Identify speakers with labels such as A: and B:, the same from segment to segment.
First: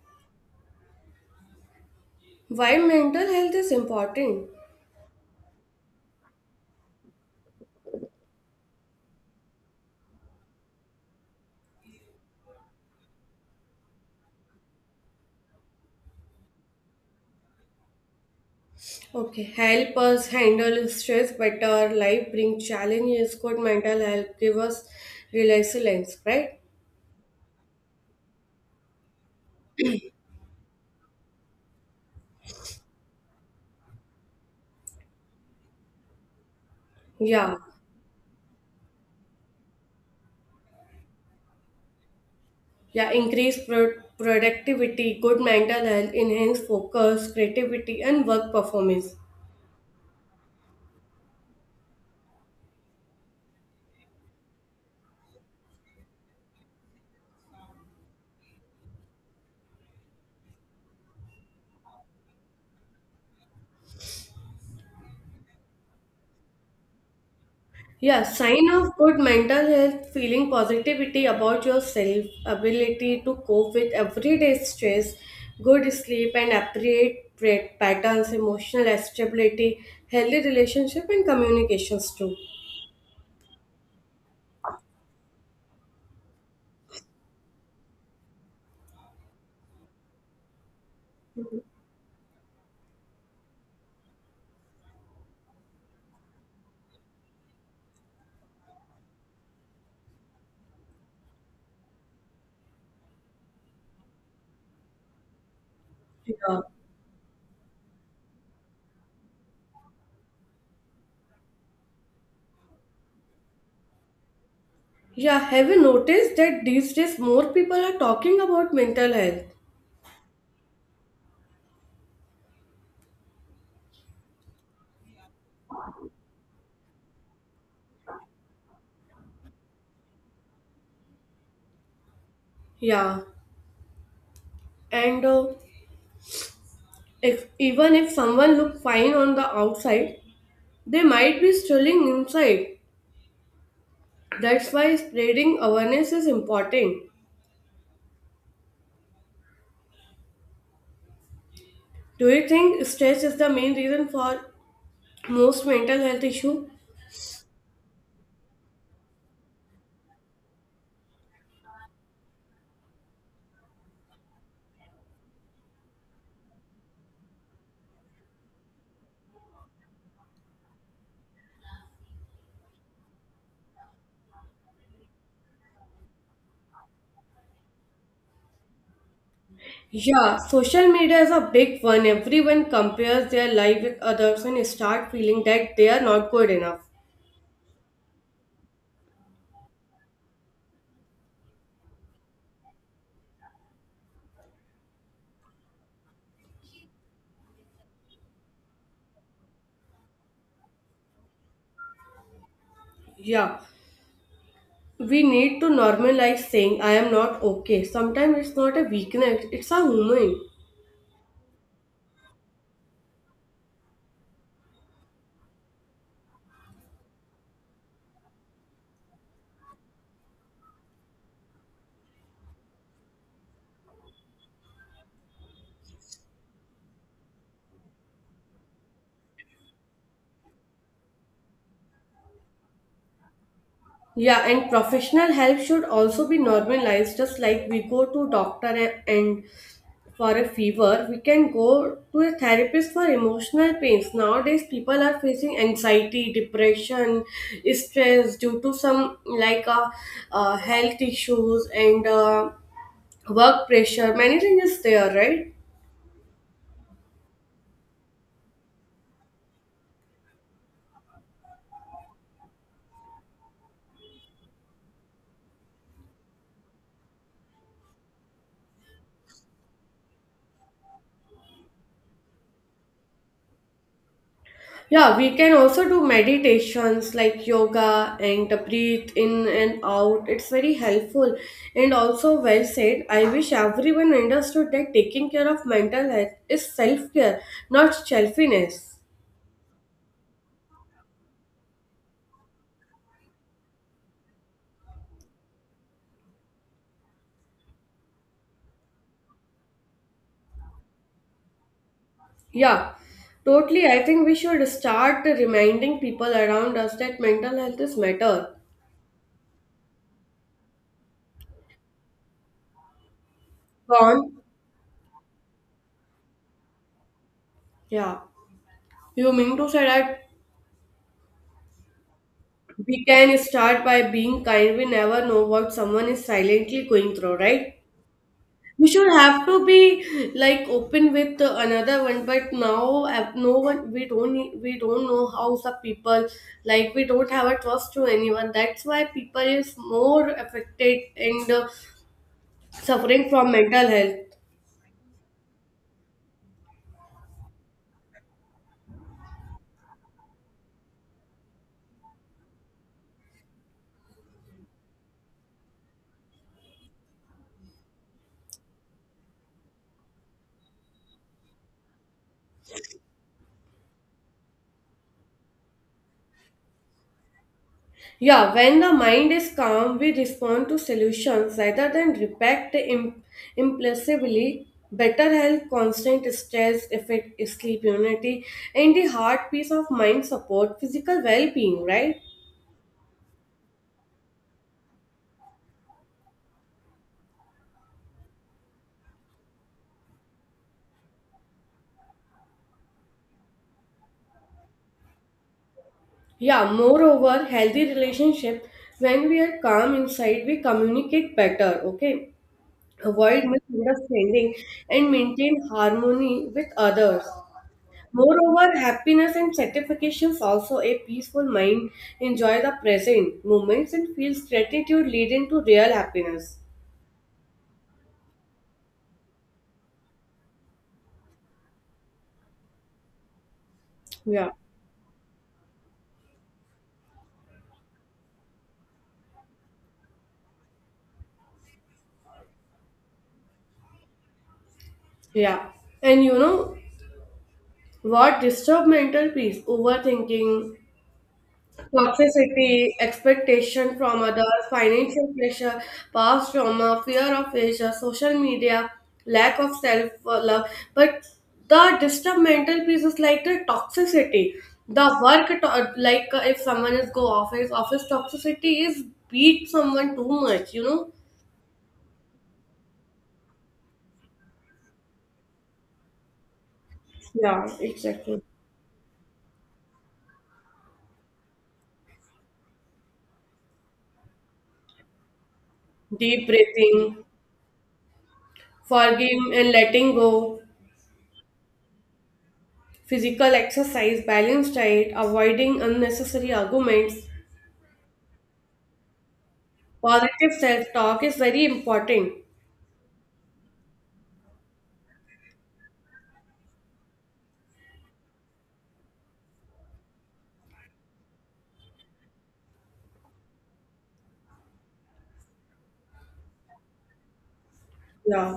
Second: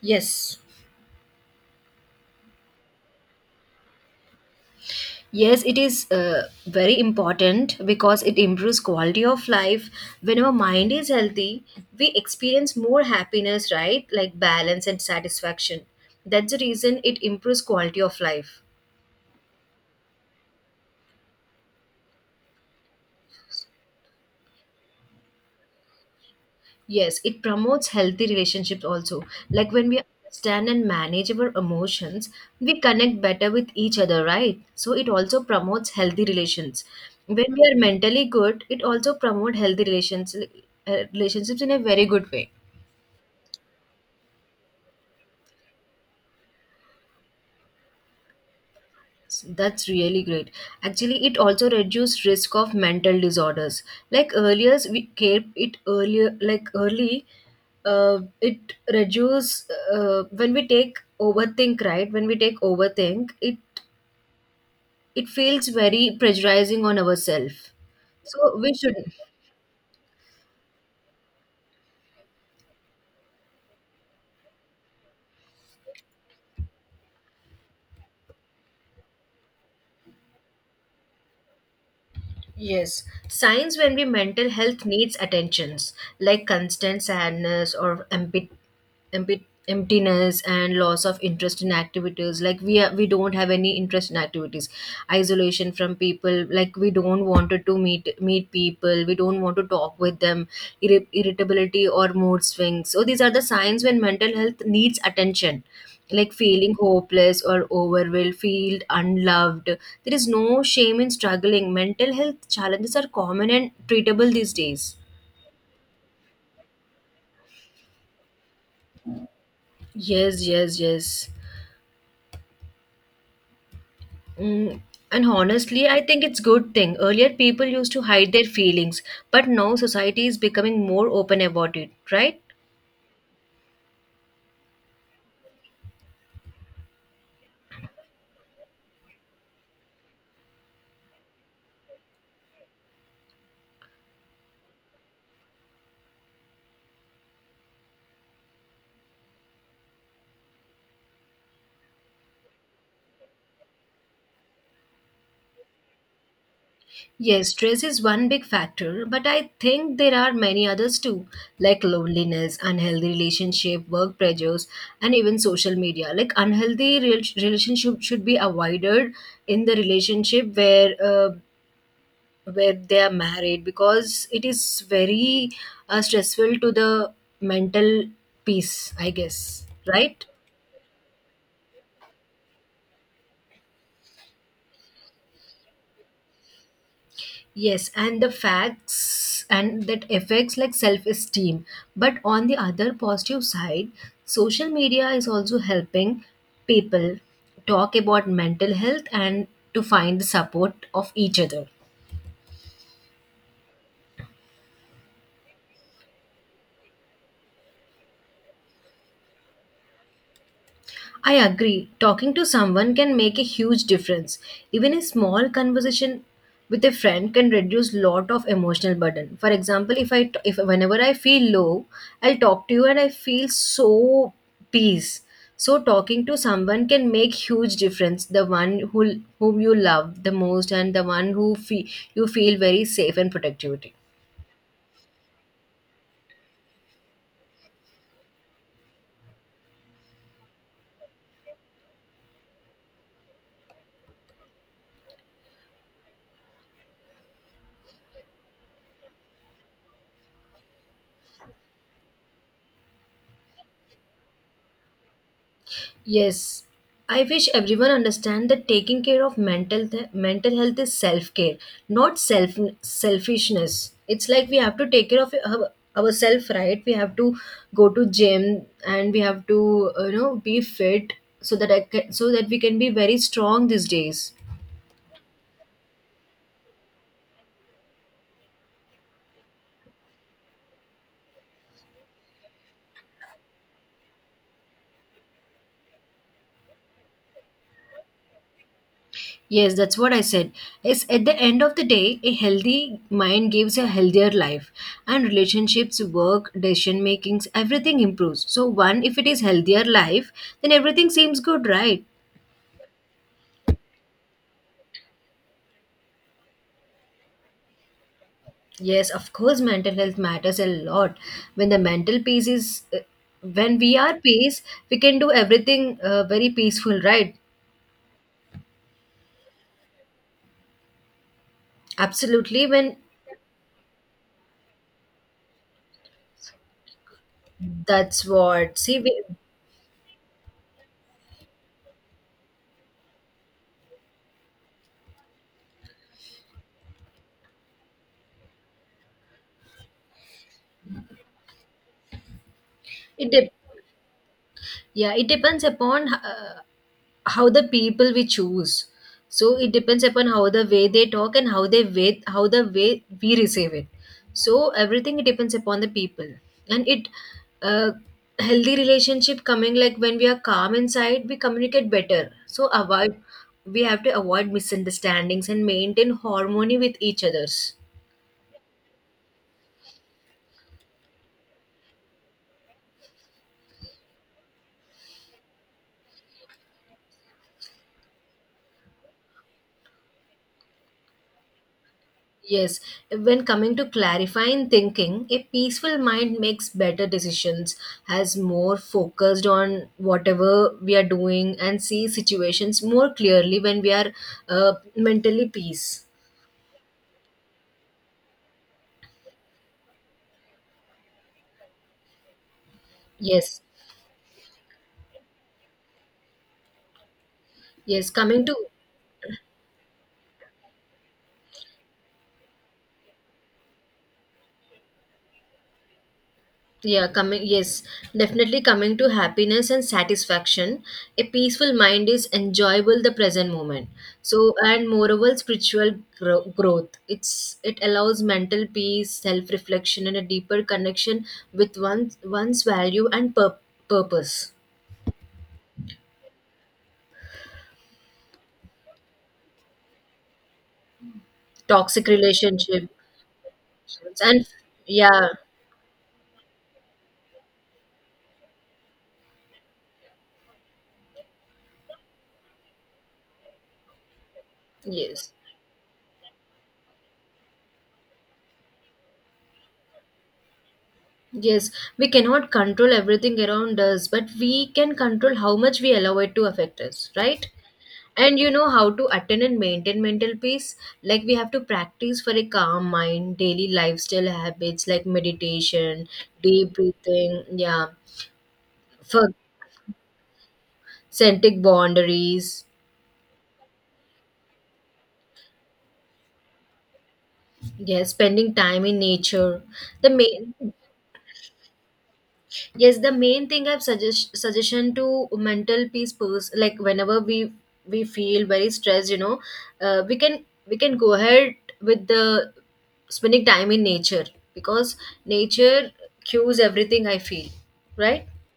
A: Yes.
B: Why mental health is important?
A: Yes, it is very important because it improves quality of life. When our mind is healthy, we experience more happiness, right? Like balance and satisfaction. That's the reason it improves quality of life.
B: Okay, help us handle stress better, life bring challenges, good mental health give us resilience, right?
A: Yes, it promotes healthy relationships also. Like when we understand and manage our emotions, we connect better with each other, right? So it also promotes healthy relations. When
B: Yeah,
A: we are mentally good, it also promotes healthy relations, relationships in a very good way.
B: yeah, increase productivity, good mental health, enhance focus, creativity, and work performance.
A: That's really great. Actually, it also reduces risk of mental disorders. Like earlier, we kept it earlier, like early. It reduce when we take overthink, right? When we take overthink, it feels very pressurizing on ourselves.
B: Yeah,
A: So
B: sign
A: we should.
B: of good mental health, feeling positivity about yourself, ability to cope with everyday stress, good sleep and appropriate patterns, emotional stability, healthy relationship and communications too.
A: Yes, signs when we mental health needs attentions like constant sadness or emptiness and loss of interest in activities like we don't have any interest in activities, isolation from people like we don't wanted to meet people, we don't want to talk with them, irritability or mood swings, so these are the signs when mental health needs attention, like
B: Yeah.
A: feeling hopeless or overwhelmed, feel unloved. There is no shame in struggling. Mental health challenges are common and treatable these days.
B: Yeah, have you noticed that these days more people are talking about mental health?
A: Yes, yes, yes. Mm. And honestly, I think it's good thing. Earlier, people used to hide their feelings, but now society is becoming more open about it, right?
B: Yeah, and if even if someone look fine on the outside, they might be struggling inside. That's why spreading awareness is important. Do you think stress is the main reason for most mental health issue?
A: Yes, stress is one big factor, but I think there are many others too, like loneliness, unhealthy relationship, work pressures, and even social media. Like unhealthy relationship should be avoided in the relationship where they are married because it is very stressful to the mental peace, I guess. Right?
B: Yeah, social media is a big one. Everyone compares their life with others and start feeling that they are not good enough.
A: Yes, and the facts and that affects like self esteem. But on the other positive side, social media is also helping people talk about mental health and to find the support of each other.
B: Yeah, we need to normalize saying I am not okay. Sometimes it's not a weakness, it's a human.
A: I agree. Talking to someone can make a huge difference. Even a small conversation with a friend can reduce lot of emotional burden. For example, if whenever I feel low, I'll talk to you and I feel so peace. So talking to someone can make huge difference. The one who whom you love the most and the one who you feel very safe and protectivity.
B: Yeah, and professional help should also be normalized just like we go to doctor and for a fever, we can go to a therapist for emotional pains. Nowadays, people are facing anxiety, depression, stress due to some like health issues and work pressure. Many things is there, right?
A: Yes, I wish everyone understand that taking care of mental health is self care, not selfishness. It's like we have to take care of ourselves, right? We have to go to gym and we have to be fit so that so that we can be very strong these days.
B: Yeah, we can also do meditations like yoga and the breathe in and out. It's very helpful and also well said. I wish everyone understood that taking care of mental health is self care, not selfishness.
A: Yes, that's what I said. It's at the end of the day, a healthy mind gives a healthier life, and relationships, work, decision makings, everything improves. So, one, if it is healthier life, then everything seems good, right?
B: Yeah, totally. I think we should start reminding people around us that mental health is matter.
A: Yes, of course, mental health matters a lot. When the mental peace is, when we are
B: Gone.
A: peace, we can do everything very peaceful, right?
B: Yeah. You mean to say that
A: Absolutely. When
B: we can start by being kind. We never know what someone is silently going through, right?
A: that's what
B: We
A: see,
B: should
A: we,
B: have to be like open with another one, but now no one. We don't. Need- We don't know how some people like we don't have a trust to anyone. That's why people is more affected and suffering
A: it de-
B: from mental health.
A: yeah, it depends upon how the people we choose, so it depends upon how the way they talk and how the way we receive it, so everything it depends upon the people. And it, uh, healthy relationship coming, like when we are calm inside we communicate better, so avoid, we have to avoid misunderstandings and maintain harmony with each others.
B: Yeah, when the mind is calm, we respond to solutions rather than react impulsively. Better health, constant stress, effect, sleep, immunity, and the heart peace of mind support physical well-being, right?
A: Yes, when coming to clarifying thinking, a peaceful mind makes better decisions, has more focused on whatever we are doing, and see situations more clearly when we are mentally peace.
B: Yeah, moreover, healthy relationship, when we are calm inside, we communicate better, okay? Avoid
A: Yes,
B: misunderstanding and maintain harmony with others.
A: yes. Coming to,
B: Moreover, happiness and satisfactions also a peaceful mind enjoy the present moments and feels gratitude leading to real happiness.
A: yeah, coming, yes, definitely coming to happiness and satisfaction. A peaceful mind is enjoyable the present moment.
B: Yeah,
A: So, and moreover, spiritual growth. It allows mental peace, self reflection, and a deeper connection with one's value and purpose.
B: yeah. And you know what disturb mental peace? Overthinking,
A: Toxic relationship,
B: toxicity, expectation from
A: and
B: others,
A: yeah,
B: financial pressure, past trauma, fear of failure, social media, lack of self love. But the disturb mental peace is like the toxicity. The
A: yes.
B: work, like if someone is go office, office toxicity is beat someone too much, you know?
A: Yes, we cannot control everything around us, but we can control how much we allow it to affect us, right?
B: Yeah,
A: And
B: exactly.
A: you know how to attend and maintain mental peace, like we have to practice for a calm mind daily lifestyle habits like meditation,
B: Deep
A: deep
B: breathing,
A: breathing, yeah, for
B: forgiving and letting go,
A: scented boundaries,
B: physical exercise, balanced diet, avoiding unnecessary arguments,
A: yeah, spending time in nature, the
B: positive
A: main,
B: self-talk is very important.
A: yes the main thing I've suggestion to mental peace like whenever we feel very stressed, you know, we can go ahead with the spending time in nature because nature cues everything I feel, right?
B: Yeah.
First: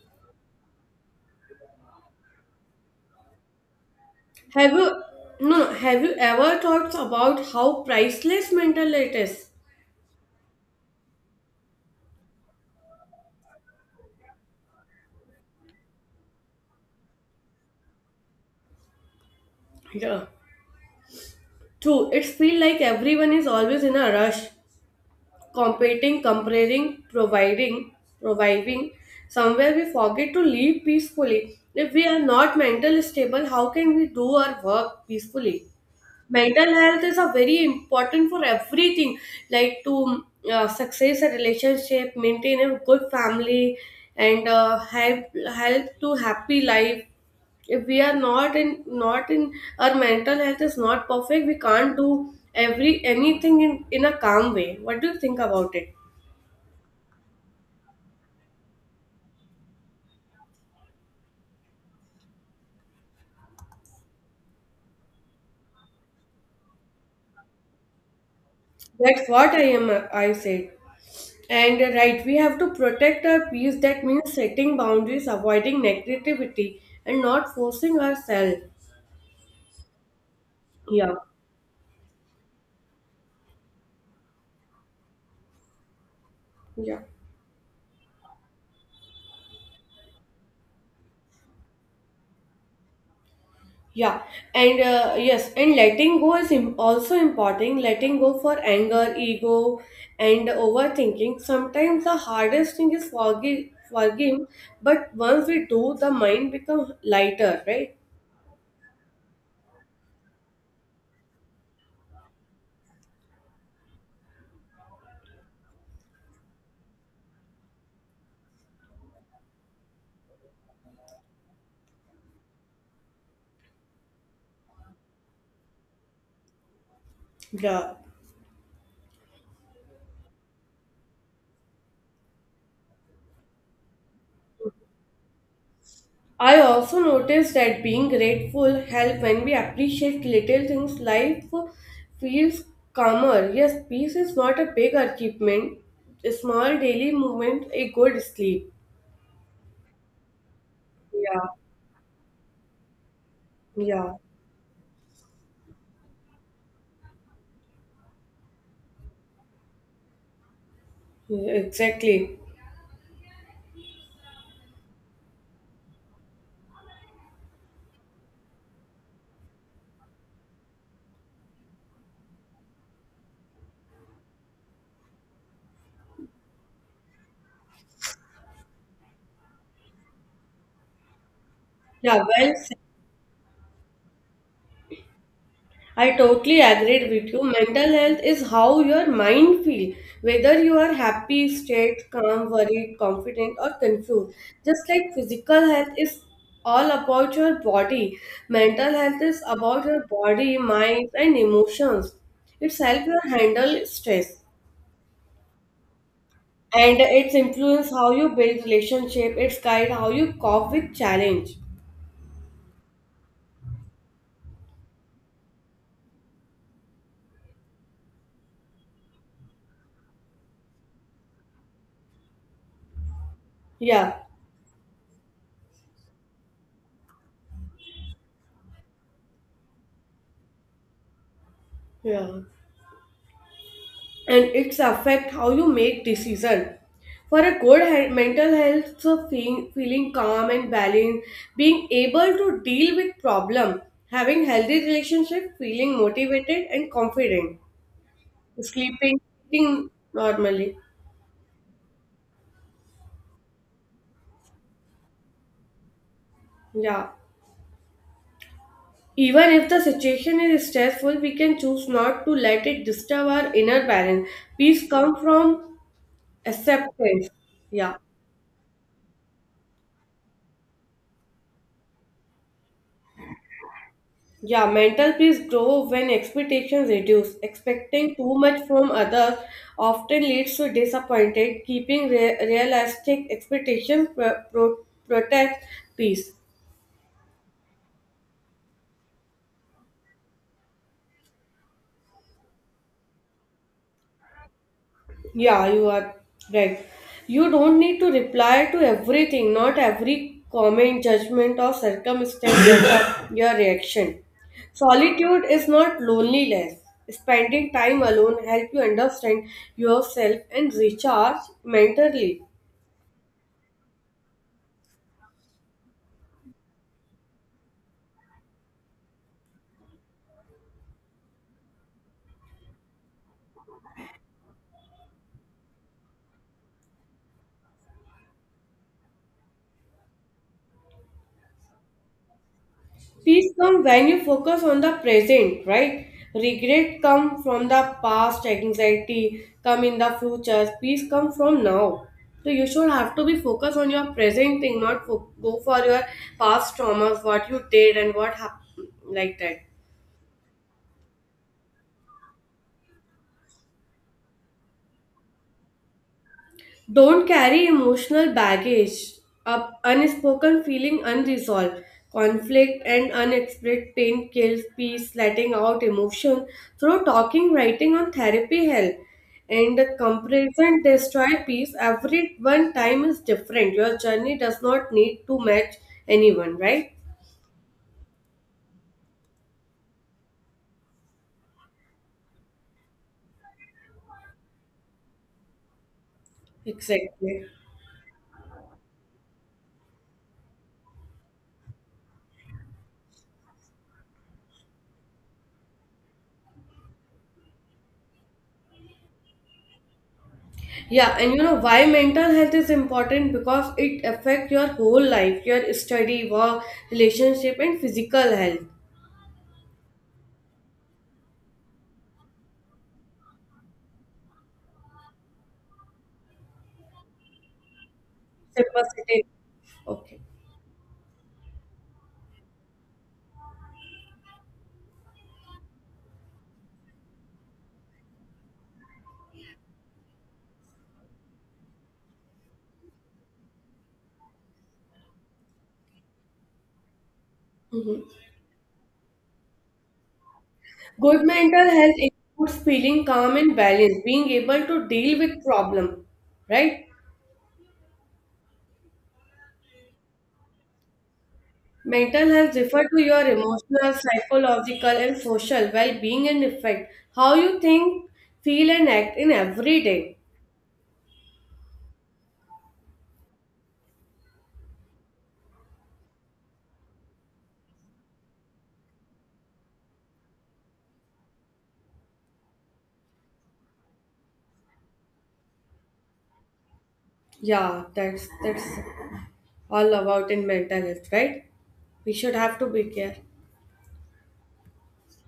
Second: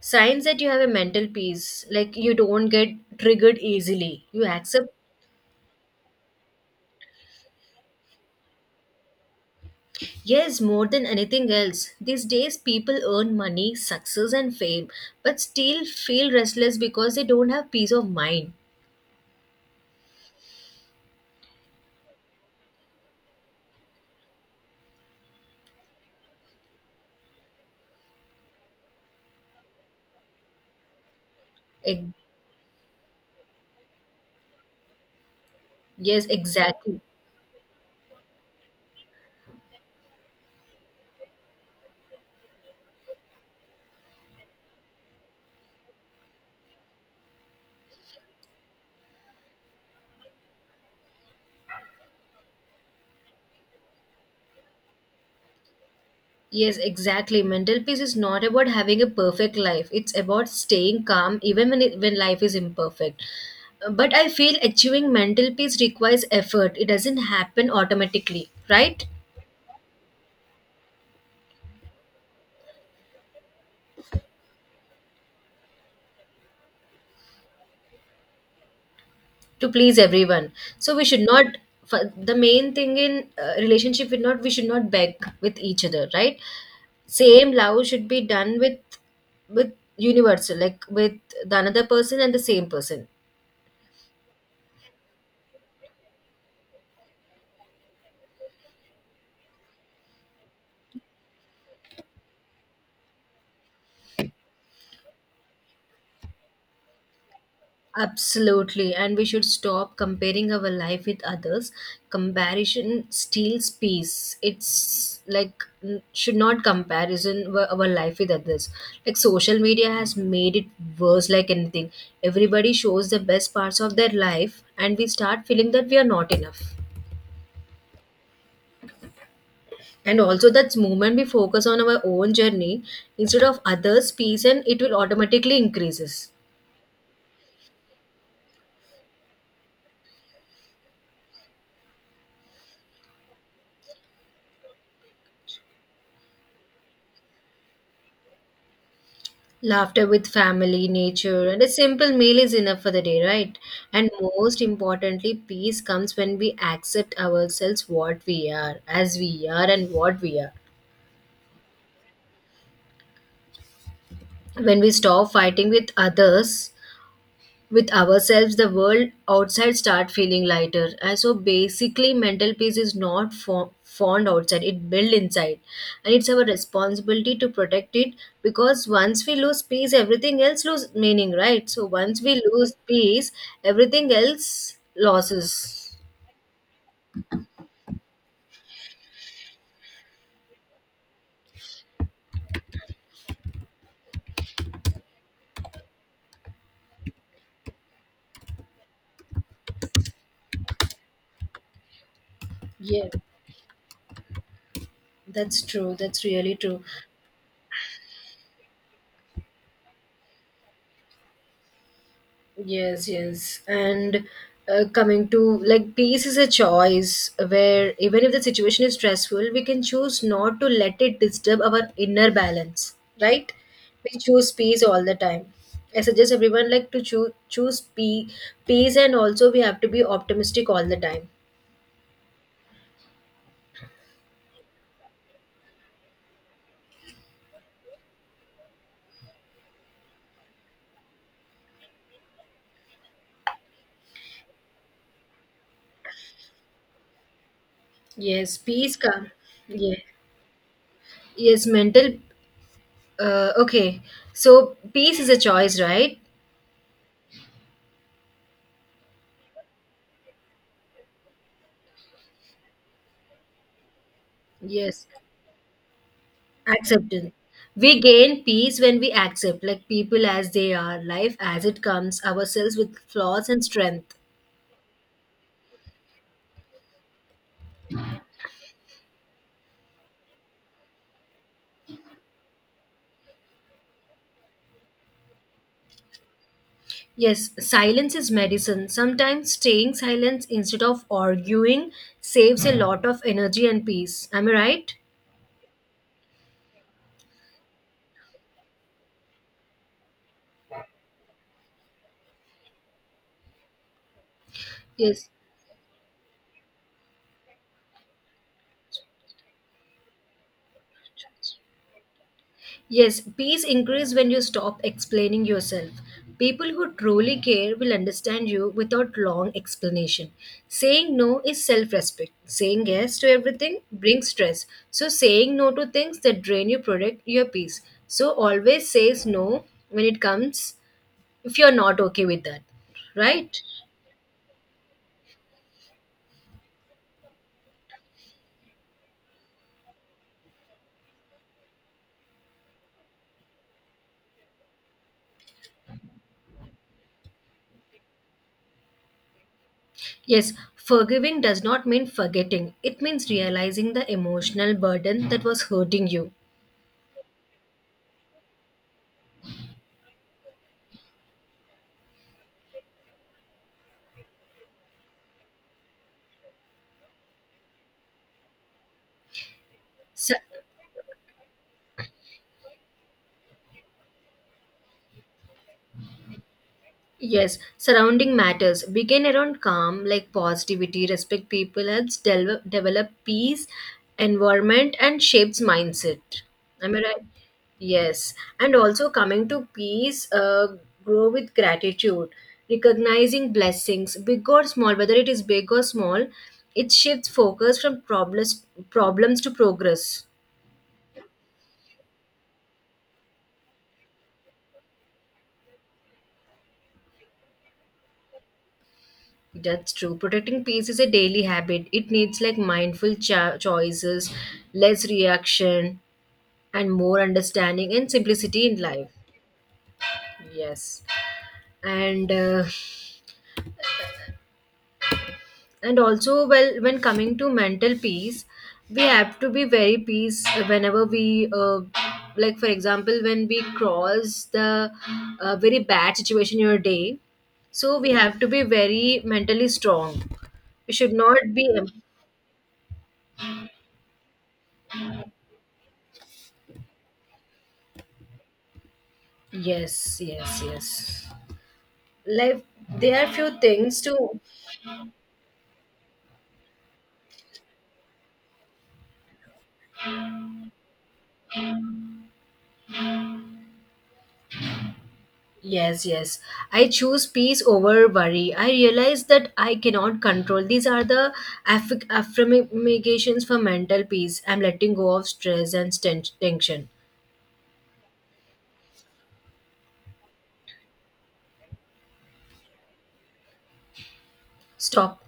A: Signs that you have a mental peace like you don't get triggered easily, you
B: Have
A: accept.
B: you no, no, Have you ever thought about how priceless mental it is?
A: Yes, more than anything else these days people earn money, success and fame, but still feel restless because they don't have peace of mind.
B: Yeah. True, it feels like everyone is always in a rush, competing, comparing, providing, reviving. Somewhere we forget to live peacefully. If we
A: Ex-
B: are not mentally stable, how can we do our work peacefully?
A: Yes,
B: Mental
A: exactly.
B: health is a very important for everything like to success a relationship maintain a good family and help to happy life if we are not in our mental health is not perfect we can't do every anything in a calm way, what do you think about it?
A: Yes, exactly. Mental peace is not about having a perfect life. It's about staying calm even when when life is imperfect. But I feel achieving mental peace requires effort. It doesn't happen automatically, right?
B: That's what I am I said, and right, we have to protect our peace. That means setting boundaries, avoiding negativity, and not forcing ourselves.
A: To please everyone. So we
B: Yeah.
A: should not the main thing in relationship with not, we should not beg with each other, right?
B: Yeah.
A: Same love should be done with universal, like with the another person and the same person.
B: Yeah, and yes, and letting go is also important. Letting go for anger, ego, and overthinking. Sometimes the hardest thing is forgiving, but once we do, the mind becomes lighter, right?
A: Absolutely, and we should stop comparing our life with others. Comparison steals peace. It's like should not comparison our life with others. Like social media has made it worse like anything. Everybody shows the best parts of their life and we start feeling that we are not enough.
B: Yeah.
A: And also that's moment we focus on our own journey instead of others' peace and it will automatically increases.
B: I also noticed that being grateful help when we appreciate little things. Life feels calmer. Yes, peace is not a big achievement. A small daily movement, a good sleep.
A: Laughter with family, nature,
B: Yeah.
A: and a simple meal is enough for the day, right? And
B: Yeah,
A: most importantly, peace comes when we accept ourselves what we are, as we are, and what we are.
B: exactly.
A: When we stop fighting with others, with ourselves, the world outside start feeling lighter, and so basically mental peace is not found outside, it built inside, and it's our responsibility to protect it, because once we lose peace everything else loses meaning, right? So once
B: Yeah,
A: we
B: well
A: lose
B: said.
A: peace everything else loses.
B: I totally agreed with you. Mental health is how your mind feel, whether you are happy, stressed, calm, worried, confident, or confused. Just like physical health is all about your body, mental health is about your body, mind, and emotions. It's help
A: Yeah,
B: you handle stress,
A: that's true, that's really true.
B: and it's influence how you build relationship. It's guide how you cope with challenge.
A: Yes, yes. And coming to, like peace is a choice where even if the situation is stressful, we can choose not to let it disturb our inner balance, right?
B: Yeah,
A: We choose peace all the time. I suggest everyone like to choose peace, and also we have to be optimistic all the time.
B: yeah. And it's affect how you make decision for a good mental health, so feeling calm and balanced, being able to deal with problem, having healthy relationship, feeling motivated and confident,
A: Yes, peace
B: sleeping,
A: come.
B: eating
A: Yeah.
B: normally.
A: Yes, mental, okay. So peace is a choice, right?
B: Yeah, even if the situation is stressful, we can choose not to let it disturb our inner balance. Peace
A: Yes.
B: come from acceptance.
A: Acceptance.
B: Yeah.
A: We gain peace when we accept like people as they are, life as it comes, ourselves with flaws and strength.
B: Yeah, mental peace grows when expectations reduce. Expecting too much from others often leads to disappointment. Keeping realistic expectations protects peace.
A: Yes, silence is medicine, sometimes staying silent instead of arguing saves a lot of energy and peace, am I right?
B: Yeah, you are right. You don't need to reply to everything. Not every comment, judgment, or circumstance affect your reaction.
A: Yes.
B: Solitude is not loneliness. Spending time alone help you understand yourself and recharge mentally.
A: Yes, peace increases when you stop explaining yourself. People who truly care will understand you without long explanation. Saying no is self respect. Saying yes to everything brings stress. So, saying no to things that drain you protect your peace. So, always says no when it comes, if you're not okay with that,
B: Peace
A: right?
B: comes when you focus on the present, right? Regret come from the past, anxiety come in the future. Peace come from now. So you should have to be focused on your present thing, not go for your past traumas, what you did and what happened, like that.
A: Yes, forgiving does not mean forgetting, it means realizing the emotional burden that was hurting you.
B: Don't carry emotional baggage, up unspoken feeling unresolved. Conflict and unexpressed pain kills peace, letting out emotion through talking, writing, or therapy help. And the
A: So,
B: comparison destroy peace. Every one time is different. Your journey does not need to match anyone, right?
A: yes, surrounding matters. Begin around calm, like positivity, respect people, helps develop peace, environment, and shapes mindset. Am I right?
B: Exactly.
A: Yes. And also coming to peace, grow with gratitude, recognizing blessings, big or small, whether it is big or small, it shifts focus from problems to progress.
B: Yeah, and you know why mental health is important, because it affects your whole life, your study, work, relationship, and physical health.
A: That's true. Protecting peace is a daily habit. It needs like mindful choices, less reaction, and more understanding and simplicity in life.
B: Simplicity. Okay.
A: Yes, and uh, and also well, when coming to mental peace we have to be very peace whenever we like for example when we cross the very bad situation in your day, so we have to be very mentally strong, we should
B: Good
A: not be.
B: mental health includes feeling calm and balanced, being able to deal with problem, right?
A: Yes, yes, yes.
B: Mental health
A: Like
B: refer to your
A: there are few
B: emotional,
A: things to.
B: psychological, and social well-being and effect. How you think, feel, and act in every day.
A: Yes, yes. I choose peace over worry. I realize that I cannot control. These are the affirmations for mental peace. I'm letting go of stress and tension.
B: Yeah, that's all about in mental health, right? We should have to be care.
A: Stop.